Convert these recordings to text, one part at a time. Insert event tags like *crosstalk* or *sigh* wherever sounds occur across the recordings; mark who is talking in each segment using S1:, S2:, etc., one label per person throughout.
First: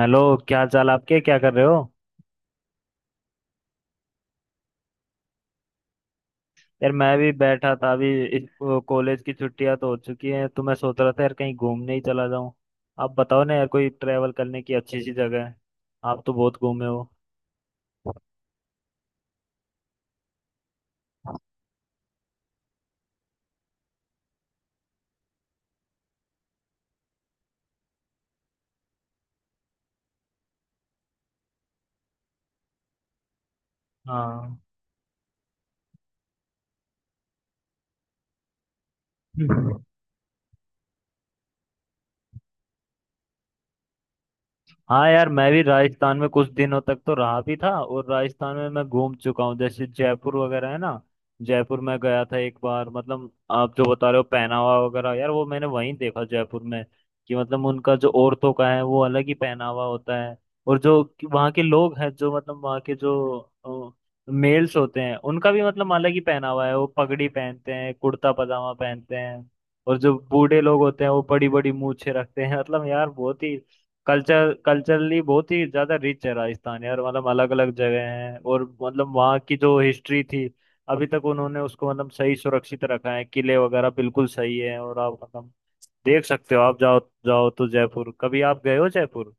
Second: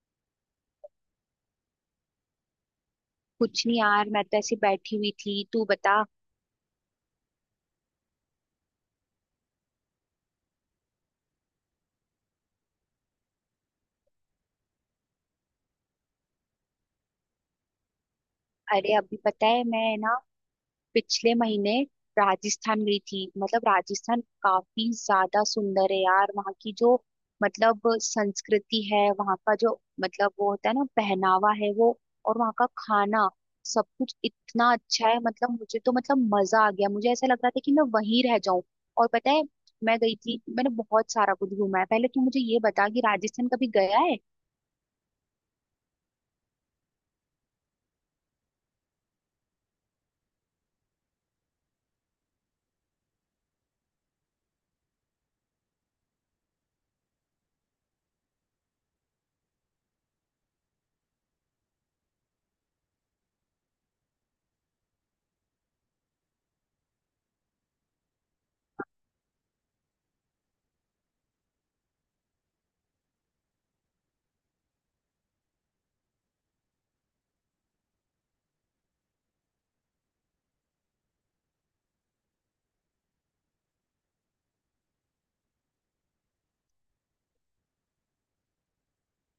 S1: Hello. क्या हाल चाल आपके, क्या कर रहे हो?
S2: कुछ नहीं यार, मैं तो ऐसी बैठी हुई थी। तू बता।
S1: यार मैं भी बैठा था अभी। इस कॉलेज की छुट्टियां तो हो चुकी हैं, तो मैं सोच रहा था यार कहीं घूमने ही चला जाऊं। आप बताओ ना यार, कोई ट्रैवल करने की अच्छी सी जगह है? आप तो बहुत घूमे हो।
S2: अरे अभी पता है, मैं ना पिछले महीने राजस्थान गई थी। मतलब राजस्थान काफी ज्यादा सुंदर है यार। वहाँ की जो मतलब संस्कृति है, वहाँ का जो मतलब वो होता है ना पहनावा, है वो। और वहाँ का खाना, सब कुछ इतना अच्छा है। मतलब मुझे तो मतलब मजा आ गया। मुझे ऐसा लग रहा था कि मैं वहीं रह जाऊं। और पता है,
S1: हाँ।
S2: मैं गई थी, मैंने बहुत सारा कुछ घूमा है। पहले तू मुझे ये बता कि राजस्थान कभी गया है।
S1: हाँ यार, मैं भी राजस्थान में कुछ दिनों तक तो रहा भी था, और राजस्थान में मैं घूम चुका हूँ, जैसे जयपुर वगैरह है ना। जयपुर में गया था एक बार। मतलब आप जो बता रहे हो पहनावा वगैरह यार, वो मैंने वहीं देखा, जयपुर में। कि मतलब उनका जो औरतों का है वो अलग ही पहनावा होता है। और जो कि वहाँ के लोग हैं, जो मतलब वहाँ के जो मेल्स होते हैं, उनका भी मतलब अलग ही पहनावा है। वो पगड़ी पहनते हैं, कुर्ता पजामा पहनते हैं। और जो बूढ़े लोग होते हैं वो बड़ी बड़ी मूछें रखते हैं। *laughs* मतलब यार, बहुत ही कल्चरली बहुत ही ज्यादा रिच है राजस्थान यार। मतलब अलग अलग जगह हैं, और मतलब वहाँ की जो हिस्ट्री थी, अभी तक उन्होंने उसको मतलब सही सुरक्षित रखा है। किले वगैरह बिल्कुल सही है। और आप मतलब देख सकते हो, आप जाओ। जाओ तो, जयपुर कभी आप गए हो, जयपुर?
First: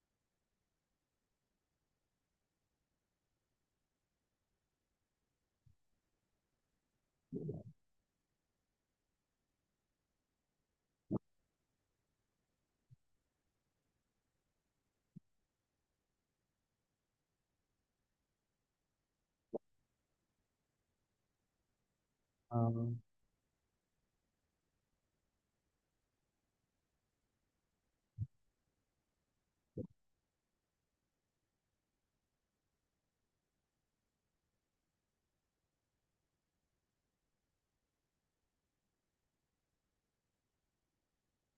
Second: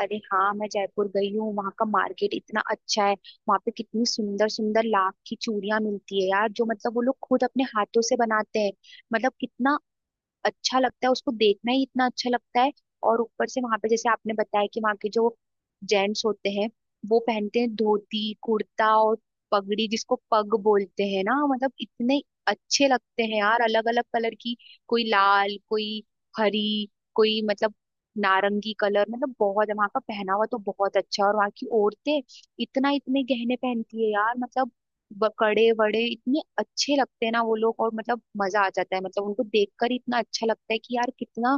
S2: अरे हाँ, मैं जयपुर गई हूँ। वहाँ का मार्केट इतना अच्छा है। वहाँ पे कितनी सुंदर सुंदर लाख की चूड़ियां मिलती है यार, जो मतलब वो लोग खुद अपने हाथों से बनाते हैं। मतलब कितना अच्छा लगता है, उसको देखना ही इतना अच्छा लगता है। और ऊपर से वहां पे जैसे आपने बताया कि वहां के जो जेंट्स होते हैं, वो पहनते हैं धोती कुर्ता और पगड़ी, जिसको पग बोलते हैं ना। मतलब इतने
S1: हाँ।
S2: अच्छे लगते हैं यार, अलग अलग कलर की। कोई लाल, कोई हरी, कोई मतलब नारंगी कलर। मतलब बहुत वहां का पहनावा तो बहुत अच्छा है। और वहां की औरतें इतना इतने गहने पहनती है यार। मतलब कड़े वड़े इतने अच्छे लगते हैं ना वो लोग। और मतलब मजा आ जाता है, मतलब उनको देखकर ही इतना अच्छा लगता है कि यार कितना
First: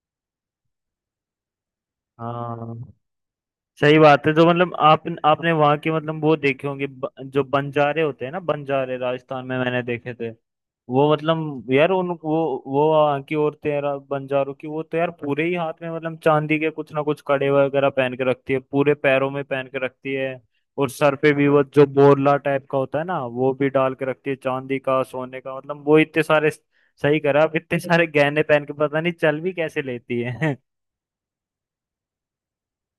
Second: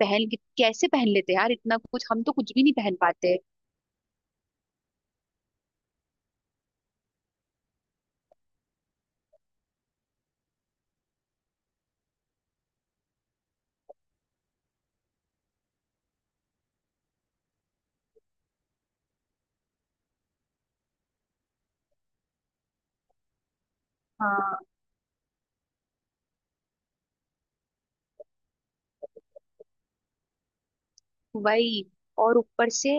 S2: कैसे पहन लेते हैं यार इतना कुछ। हम तो कुछ भी नहीं
S1: हाँ
S2: पहन पाते।
S1: सही बात है। जो मतलब आप आपने वहां के मतलब वो देखे होंगे, जो बंजारे होते हैं ना, बंजारे राजस्थान में मैंने देखे थे। वो मतलब यार उन वो वहाँ की औरतें यार, बंजारों की, वो तो यार पूरे ही हाथ में मतलब चांदी के कुछ ना कुछ कड़े वगैरह पहन के रखती है, पूरे पैरों में पहन के रखती है। और सर पे भी वो जो बोरला टाइप का होता है ना, वो भी डाल के रखती है,
S2: हाँ
S1: चांदी का, सोने का। मतलब वो इतने सारे, सही करा आप, इतने सारे गहने पहन के पता नहीं चल भी कैसे लेती है।
S2: वही। और ऊपर से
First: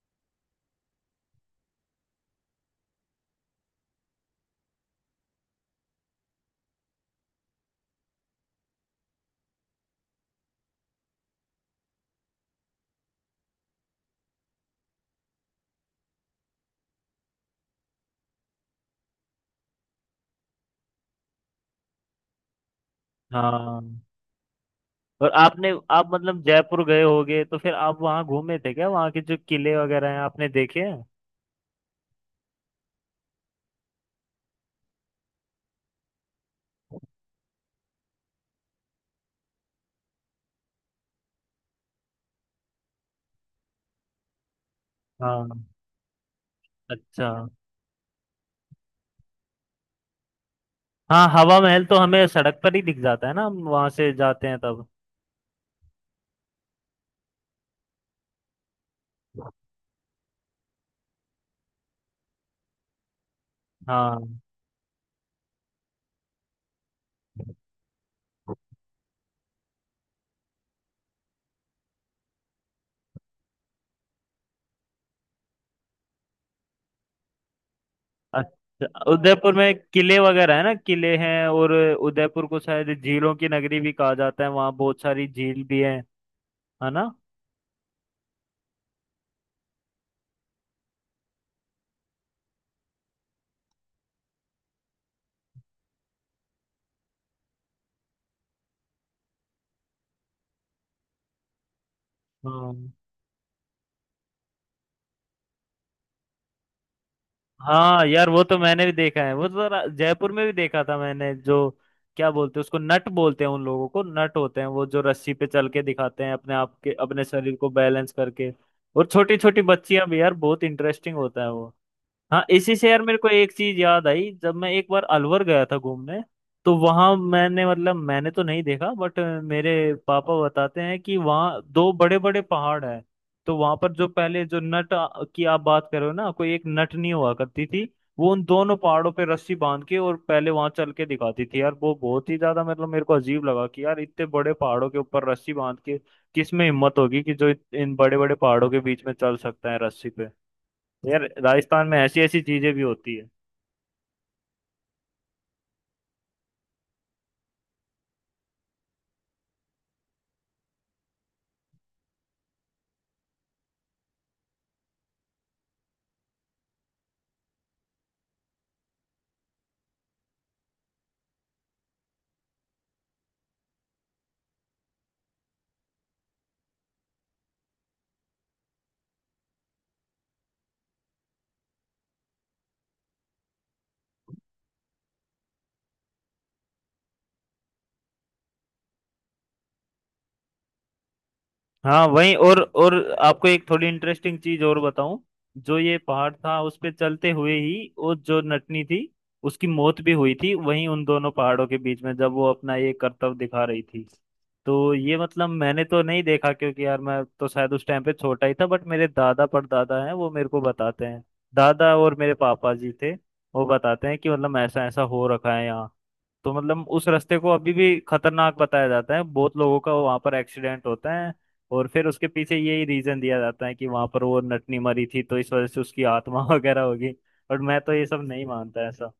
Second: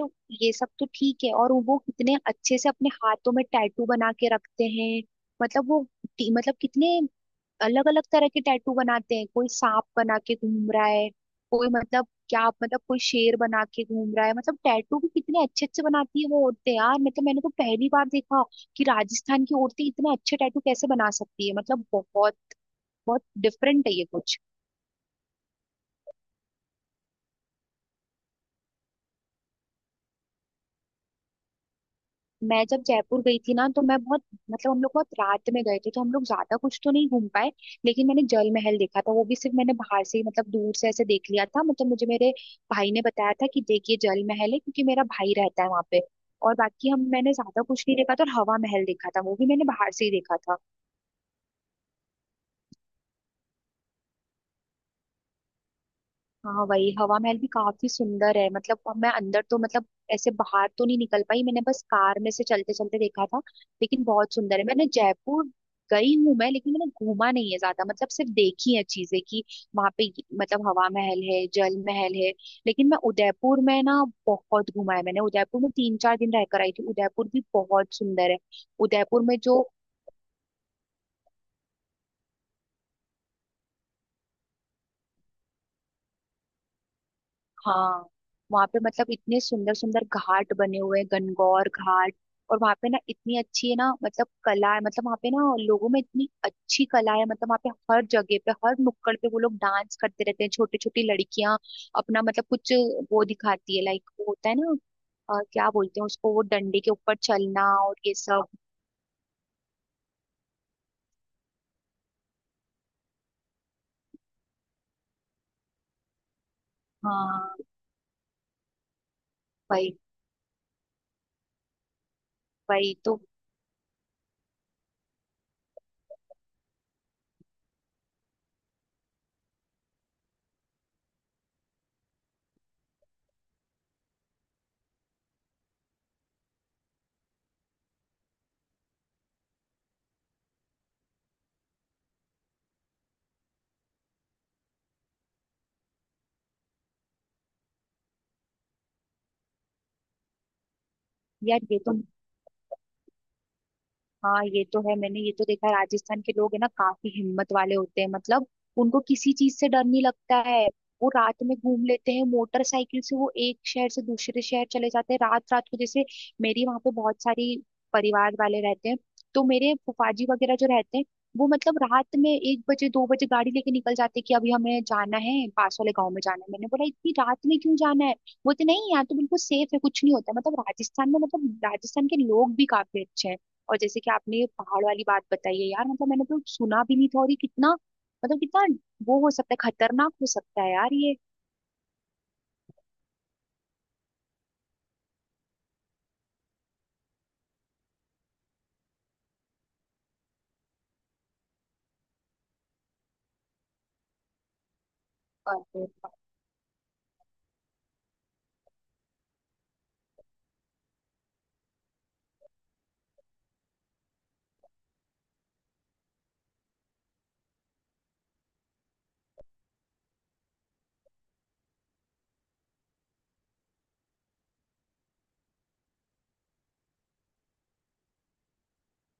S2: ये सब तो ठीक है, और वो कितने अच्छे से अपने हाथों में टैटू बना के रखते हैं। मतलब वो मतलब कितने अलग अलग तरह के टैटू बनाते हैं। कोई सांप बना के घूम रहा है, कोई मतलब क्या मतलब कोई शेर बना के घूम रहा है। मतलब टैटू भी कितने अच्छे अच्छे बनाती है वो औरतें यार। मतलब मैंने तो पहली बार देखा कि राजस्थान की औरतें इतने अच्छे टैटू कैसे बना सकती है। मतलब बहुत बहुत
S1: *laughs* हाँ।
S2: डिफरेंट है ये कुछ।
S1: और आपने आप मतलब जयपुर गए होगे, तो फिर आप वहाँ घूमे थे क्या? वहाँ के जो किले वगैरह हैं आपने देखे हैं?
S2: मैं जब जयपुर गई थी ना, तो मैं बहुत मतलब हम लोग बहुत रात में गए थे, तो हम लोग ज्यादा कुछ तो नहीं घूम पाए। लेकिन मैंने जल महल देखा था, वो भी सिर्फ मैंने बाहर से ही, मतलब दूर से ऐसे देख लिया था। मतलब मुझे मेरे भाई ने बताया था कि देखिए जल महल है, क्योंकि मेरा भाई
S1: हाँ।
S2: रहता है वहां पे। और बाकी हम
S1: अच्छा।
S2: मैंने ज्यादा कुछ नहीं देखा था, और हवा महल देखा था, वो भी मैंने बाहर से ही देखा था।
S1: हाँ हवा महल तो हमें सड़क पर ही दिख जाता है ना, हम वहाँ से जाते हैं तब।
S2: हाँ वही, हवा महल भी काफी सुंदर है। मतलब अब मैं अंदर तो मतलब ऐसे बाहर तो नहीं निकल पाई। मैंने बस कार में से चलते चलते देखा था। लेकिन बहुत
S1: हाँ।
S2: सुंदर है। मैंने जयपुर गई हूँ मैं, लेकिन मैंने घूमा नहीं है ज्यादा। मतलब सिर्फ देखी है चीजें कि वहां पे मतलब हवा महल है, जल महल है। लेकिन मैं उदयपुर में ना बहुत घूमा है मैंने। उदयपुर में तीन चार दिन रहकर आई थी। उदयपुर भी बहुत सुंदर है।
S1: अच्छा।
S2: उदयपुर में
S1: उदयपुर
S2: जो
S1: में किले वगैरह है ना? किले हैं, और उदयपुर को शायद झीलों की नगरी भी कहा जाता है, वहाँ बहुत सारी झील भी है। है ना?
S2: हाँ, वहां पे मतलब इतने सुंदर सुंदर घाट बने हुए हैं, गणगौर घाट। और वहां पे ना इतनी अच्छी है ना मतलब कला है। मतलब वहां पे ना लोगों में इतनी अच्छी कला है। मतलब वहां पे हर जगह पे, हर नुक्कड़ पे वो लोग डांस करते रहते हैं। छोटी छोटी लड़कियां अपना मतलब कुछ
S1: हाँ।
S2: वो दिखाती है, लाइक वो होता है ना क्या बोलते हैं उसको, वो डंडे के ऊपर चलना और
S1: हाँ
S2: ये
S1: यार, वो
S2: सब।
S1: तो मैंने भी देखा है। वो तो जयपुर में भी देखा था मैंने। जो क्या बोलते हैं उसको, नट बोलते हैं उन लोगों को। नट होते हैं वो जो रस्सी पे चल के दिखाते हैं, अपने आप के अपने शरीर
S2: हाँ
S1: को बैलेंस करके। और छोटी छोटी
S2: भाई।
S1: बच्चियां भी यार, बहुत इंटरेस्टिंग होता है वो। हाँ। इसी से
S2: भाई
S1: यार मेरे
S2: तो
S1: को एक चीज याद आई, जब मैं एक बार अलवर गया था घूमने। तो वहां मैंने तो नहीं देखा, बट मेरे पापा बताते हैं कि वहाँ दो बड़े बड़े पहाड़ हैं। तो वहां पर जो पहले जो नट की आप बात कर रहे हो ना, कोई एक नटनी हुआ करती थी। वो उन दोनों पहाड़ों पे रस्सी बांध के, और पहले वहां चल के दिखाती थी यार। वो बहुत ही ज्यादा, मतलब मेरे को अजीब लगा कि यार, इतने बड़े पहाड़ों के ऊपर रस्सी बांध के किस में हिम्मत होगी, कि जो इन बड़े बड़े पहाड़ों के बीच में चल सकता है रस्सी पे। यार
S2: यार ये
S1: राजस्थान
S2: तो।
S1: में ऐसी ऐसी चीजें भी होती है।
S2: हाँ ये तो है, मैंने ये तो देखा है। राजस्थान के लोग है ना, काफी हिम्मत वाले होते हैं। मतलब उनको किसी चीज से डर नहीं लगता है। वो रात में घूम लेते हैं मोटरसाइकिल से, वो एक शहर से दूसरे शहर चले जाते हैं रात रात को। जैसे मेरी वहां पे बहुत सारी परिवार वाले रहते हैं, तो मेरे फुफाजी वगैरह जो रहते हैं, वो मतलब रात में एक बजे दो बजे गाड़ी लेके निकल जाते हैं कि अभी हमें जाना है, पास वाले गांव में जाना है। मैंने बोला इतनी रात में क्यों जाना है। बोलते नहीं, यहाँ तो बिल्कुल सेफ है, कुछ नहीं होता। मतलब राजस्थान में मतलब राजस्थान के लोग भी काफी अच्छे हैं। और जैसे कि आपने ये पहाड़ वाली बात बताई है यार, मतलब मैंने तो सुना भी नहीं था। और ये कितना मतलब कितना वो हो सकता है, खतरनाक हो सकता है यार ये।
S1: हाँ। वहीं। और आपको एक थोड़ी इंटरेस्टिंग चीज और बताऊं? जो ये पहाड़ था उस पे चलते हुए ही, वो जो नटनी थी, उसकी मौत भी हुई थी वहीं, उन दोनों पहाड़ों के बीच में, जब वो अपना ये करतब दिखा रही थी। तो ये मतलब मैंने
S2: अरे
S1: तो नहीं देखा, क्योंकि यार मैं तो शायद उस टाइम पे छोटा ही था, बट मेरे दादा परदादा हैं वो मेरे को बताते हैं। दादा और मेरे पापा जी थे, वो बताते हैं कि मतलब ऐसा ऐसा हो रखा है यहाँ। तो मतलब उस रास्ते को अभी भी खतरनाक बताया जाता है, बहुत लोगों का वहां पर एक्सीडेंट होता है। और फिर उसके पीछे यही रीजन दिया जाता है कि वहां पर वो नटनी मरी थी, तो इस वजह से उसकी आत्मा *laughs* वगैरह होगी। और मैं तो ये सब नहीं मानता ऐसा।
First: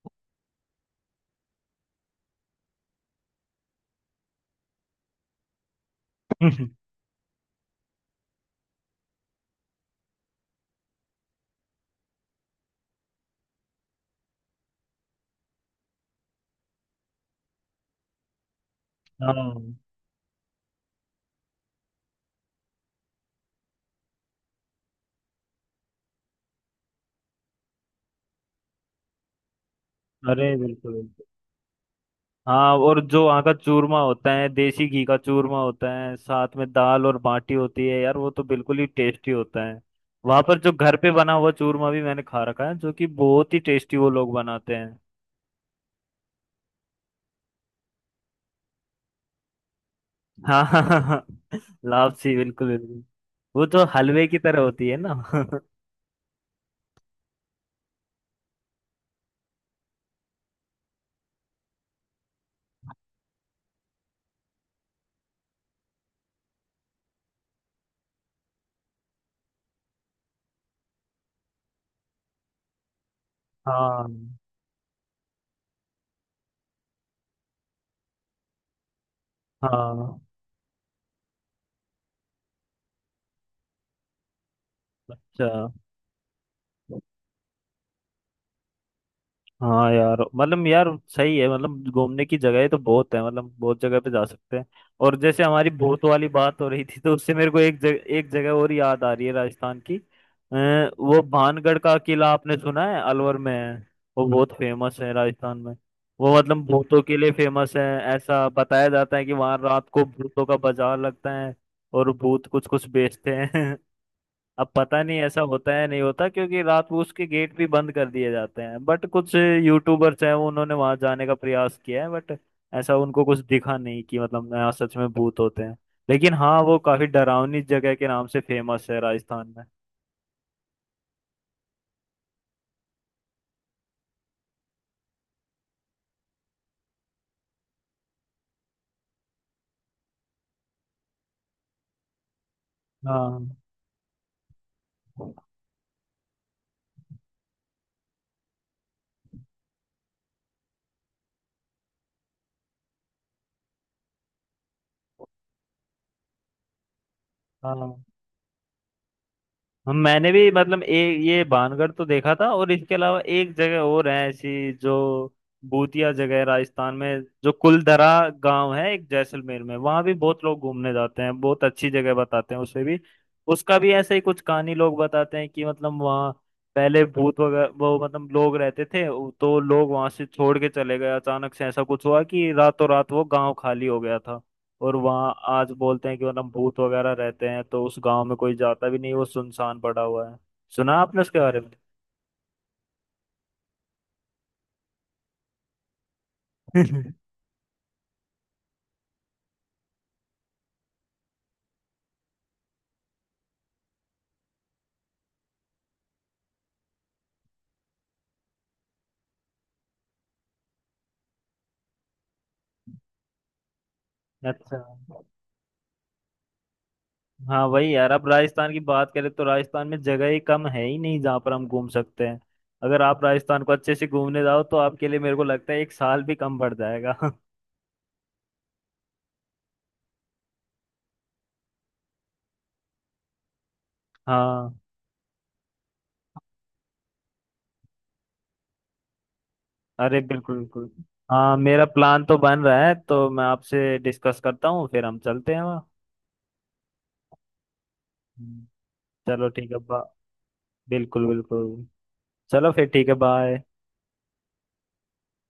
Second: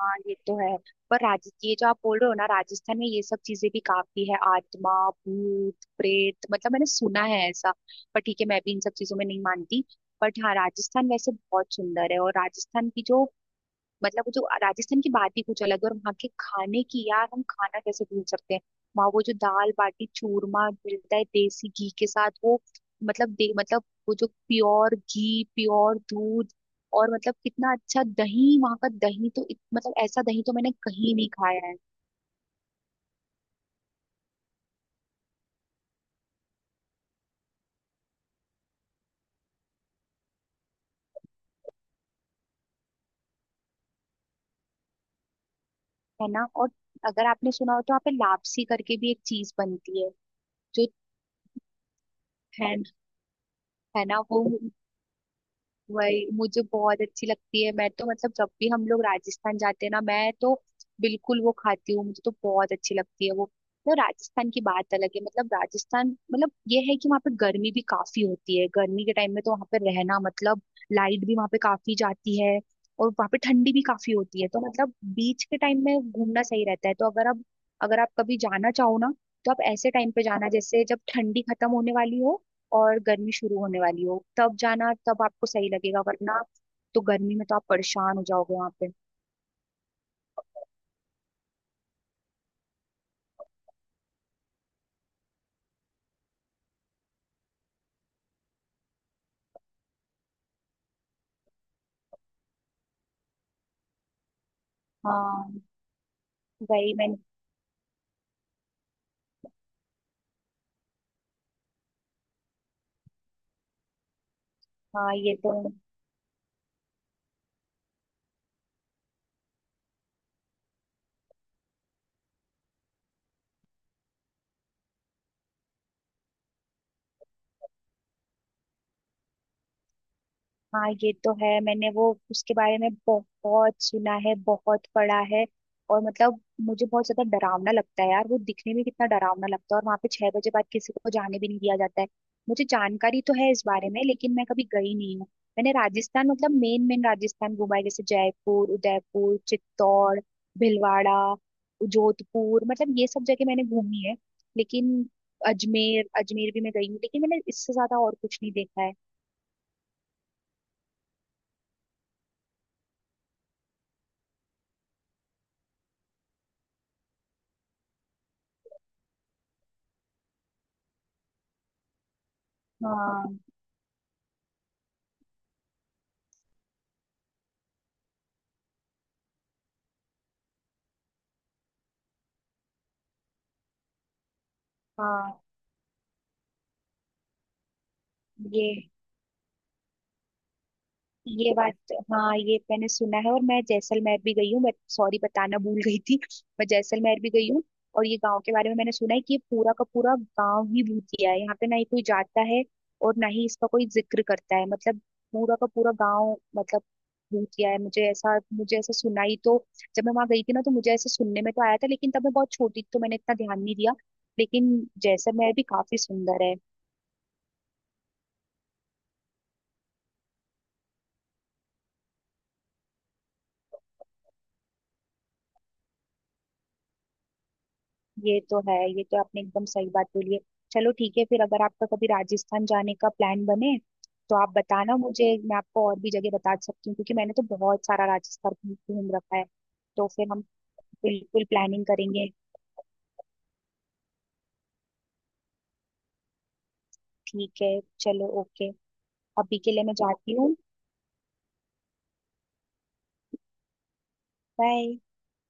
S2: हाँ, ये तो है। पर राज ये जो आप बोल रहे हो ना, राजस्थान में ये सब चीजें भी काफी है, आत्मा भूत प्रेत,
S1: *laughs*
S2: मतलब मैंने सुना है ऐसा। पर ठीक है, मैं भी इन सब चीजों में नहीं मानती। बट हाँ, राजस्थान वैसे बहुत सुंदर है। और राजस्थान की जो मतलब वो जो राजस्थान की बात ही कुछ अलग है। और वहाँ के खाने की यार, हम खाना कैसे भूल सकते हैं। वहाँ वो जो दाल
S1: हाँ।
S2: बाटी चूरमा मिलता है देसी घी के साथ, वो मतलब दे मतलब वो जो प्योर घी, प्योर दूध, और मतलब कितना अच्छा दही। वहाँ का दही तो मतलब ऐसा दही
S1: अरे
S2: तो मैंने
S1: बिल्कुल
S2: कहीं
S1: बिल्कुल।
S2: नहीं खाया है।
S1: हाँ, और जो वहाँ का चूरमा होता है, देसी घी का चूरमा होता है, साथ में दाल और बाटी होती है यार, वो तो बिल्कुल ही टेस्टी होता है। वहां पर जो घर पे बना हुआ चूरमा भी मैंने खा रखा है, जो कि बहुत ही टेस्टी वो लोग बनाते हैं।
S2: है ना। और अगर आपने सुना हो तो वहाँ पे लापसी करके भी एक चीज बनती है,
S1: हाँ, हाँ,
S2: जो
S1: हाँ, हाँ। लापसी, बिल्कुल
S2: है।
S1: बिल्कुल। वो तो
S2: है ना
S1: हलवे की
S2: वो,
S1: तरह होती है ना? *laughs*
S2: वही मुझे बहुत अच्छी लगती है। मैं तो मतलब जब भी हम लोग राजस्थान जाते हैं ना, मैं तो बिल्कुल वो खाती हूँ, मुझे तो बहुत अच्छी लगती है वो। तो राजस्थान की बात अलग है। मतलब राजस्थान मतलब ये है कि वहाँ पे गर्मी भी काफी होती है। गर्मी के टाइम में तो वहाँ पे रहना मतलब लाइट भी वहाँ पे काफी जाती है। और वहाँ पे ठंडी भी काफी
S1: हाँ।
S2: होती है। तो मतलब बीच के टाइम में घूमना सही रहता है। अगर आप कभी जाना चाहो ना, तो आप ऐसे टाइम
S1: हाँ।
S2: पे जाना, जैसे जब ठंडी खत्म होने वाली हो और गर्मी शुरू होने वाली हो, तब जाना, तब आपको
S1: अच्छा।
S2: सही लगेगा। वरना तो गर्मी में तो आप परेशान हो जाओगे वहां पे।
S1: हाँ यार, मतलब यार सही है, मतलब घूमने की जगह तो बहुत है, मतलब बहुत जगह पे जा सकते हैं। और जैसे हमारी भूत वाली बात हो रही थी, तो उससे मेरे को एक जगह और याद आ रही है राजस्थान की। वो भानगढ़ का किला, आपने सुना है? अलवर में है। वो बहुत फेमस है राजस्थान
S2: हाँ
S1: में। वो मतलब
S2: वही।
S1: भूतों के
S2: मैंने
S1: लिए फेमस है। ऐसा बताया जाता है कि वहां रात को भूतों का बाजार लगता है, और भूत कुछ कुछ बेचते हैं। *laughs* अब पता
S2: हाँ
S1: नहीं
S2: ये
S1: ऐसा
S2: तो।
S1: होता है नहीं होता, क्योंकि रात को उसके गेट भी बंद कर दिए जाते हैं, बट कुछ यूट्यूबर्स हैं, उन्होंने वहां जाने का प्रयास किया है, बट ऐसा उनको कुछ दिखा नहीं कि मतलब यहाँ सच में भूत होते हैं। लेकिन हाँ, वो काफी डरावनी जगह के नाम से फेमस है राजस्थान में।
S2: हाँ ये तो है, मैंने वो उसके बारे में बहुत सुना है, बहुत पढ़ा है। और मतलब मुझे बहुत ज्यादा डरावना लगता है यार। वो दिखने में कितना डरावना लगता है। और वहां पे छह बजे बाद किसी को जाने भी नहीं दिया जाता है। मुझे जानकारी तो है
S1: हाँ।
S2: इस बारे में, लेकिन मैं कभी गई नहीं हूँ। मैंने राजस्थान मतलब मेन मेन राजस्थान घूमा है, जैसे जयपुर, उदयपुर, चित्तौड़, भीलवाड़ा, जोधपुर, मतलब ये सब जगह मैंने घूमी है। लेकिन अजमेर, अजमेर भी मैं गई हूँ, लेकिन मैंने इससे
S1: हाँ।
S2: ज्यादा और कुछ नहीं देखा है।
S1: हम मैंने भी मतलब एक ये बानगढ़ तो देखा था, और इसके अलावा एक जगह और है ऐसी, जो भूतिया जगह है राजस्थान में, जो कुलधरा गांव है एक जैसलमेर में। वहां भी बहुत लोग घूमने जाते हैं, बहुत अच्छी जगह बताते हैं उसे भी।
S2: हाँ
S1: उसका भी ऐसे ही कुछ कहानी लोग बताते हैं, कि मतलब वहाँ पहले भूत वगैरह, वो मतलब लोग रहते थे, तो लोग वहां से छोड़ के चले गए। अचानक से ऐसा कुछ हुआ कि रातों रात वो गांव खाली हो गया था। और वहाँ
S2: हाँ।
S1: आज बोलते हैं कि वरना भूत वगैरह रहते हैं, तो उस गांव में कोई
S2: ये
S1: जाता भी नहीं, वो सुनसान पड़ा हुआ है। सुना आपने उसके
S2: ये
S1: बारे
S2: बात तो, हाँ, ये मैंने सुना है। और मैं जैसलमेर भी गई हूँ, बट सॉरी बताना भूल गई थी। मैं
S1: में? *laughs*
S2: जैसलमेर भी गई हूँ। और ये गांव के बारे में मैंने सुना है कि ये पूरा का पूरा गांव ही भूतिया है। यहाँ पे ना ही कोई जाता है और ना ही इसका कोई जिक्र करता है। मतलब पूरा का पूरा गांव मतलब भूतिया है। मुझे ऐसा, मुझे ऐसा सुना ही तो। जब मैं वहां गई थी ना, तो मुझे ऐसा सुनने में तो आया था, लेकिन तब मैं बहुत छोटी थी, तो मैंने इतना ध्यान नहीं दिया। लेकिन
S1: अच्छा।
S2: जैसलमेर भी काफी सुंदर है।
S1: हाँ वही यार, अब राजस्थान की बात करें तो राजस्थान में जगह ही कम है ही नहीं, जहाँ पर हम घूम सकते हैं। अगर आप राजस्थान को अच्छे से घूमने जाओ, तो आपके लिए मेरे को लगता है एक साल भी कम पड़ जाएगा। *laughs*
S2: ये तो है, ये तो आपने एकदम सही बात बोली है। चलो ठीक है फिर, अगर आपका कभी राजस्थान जाने का प्लान बने, तो आप
S1: हाँ,
S2: बताना मुझे। मैं आपको और भी जगह बता सकती हूँ, क्योंकि मैंने तो बहुत सारा राजस्थान घूम घूम रखा है। तो
S1: अरे
S2: फिर हम
S1: बिल्कुल बिल्कुल।
S2: बिल्कुल
S1: हाँ, मेरा
S2: प्लानिंग
S1: प्लान
S2: करेंगे।
S1: तो बन रहा है, तो मैं आपसे डिस्कस करता हूँ, फिर हम चलते हैं वहाँ।
S2: ठीक है चलो,
S1: हम्म।
S2: ओके।
S1: चलो
S2: अभी
S1: ठीक
S2: के
S1: है।
S2: लिए मैं
S1: बा
S2: जाती हूँ।
S1: बिल्कुल बिल्कुल। चलो फिर ठीक है, बाय।
S2: बाय।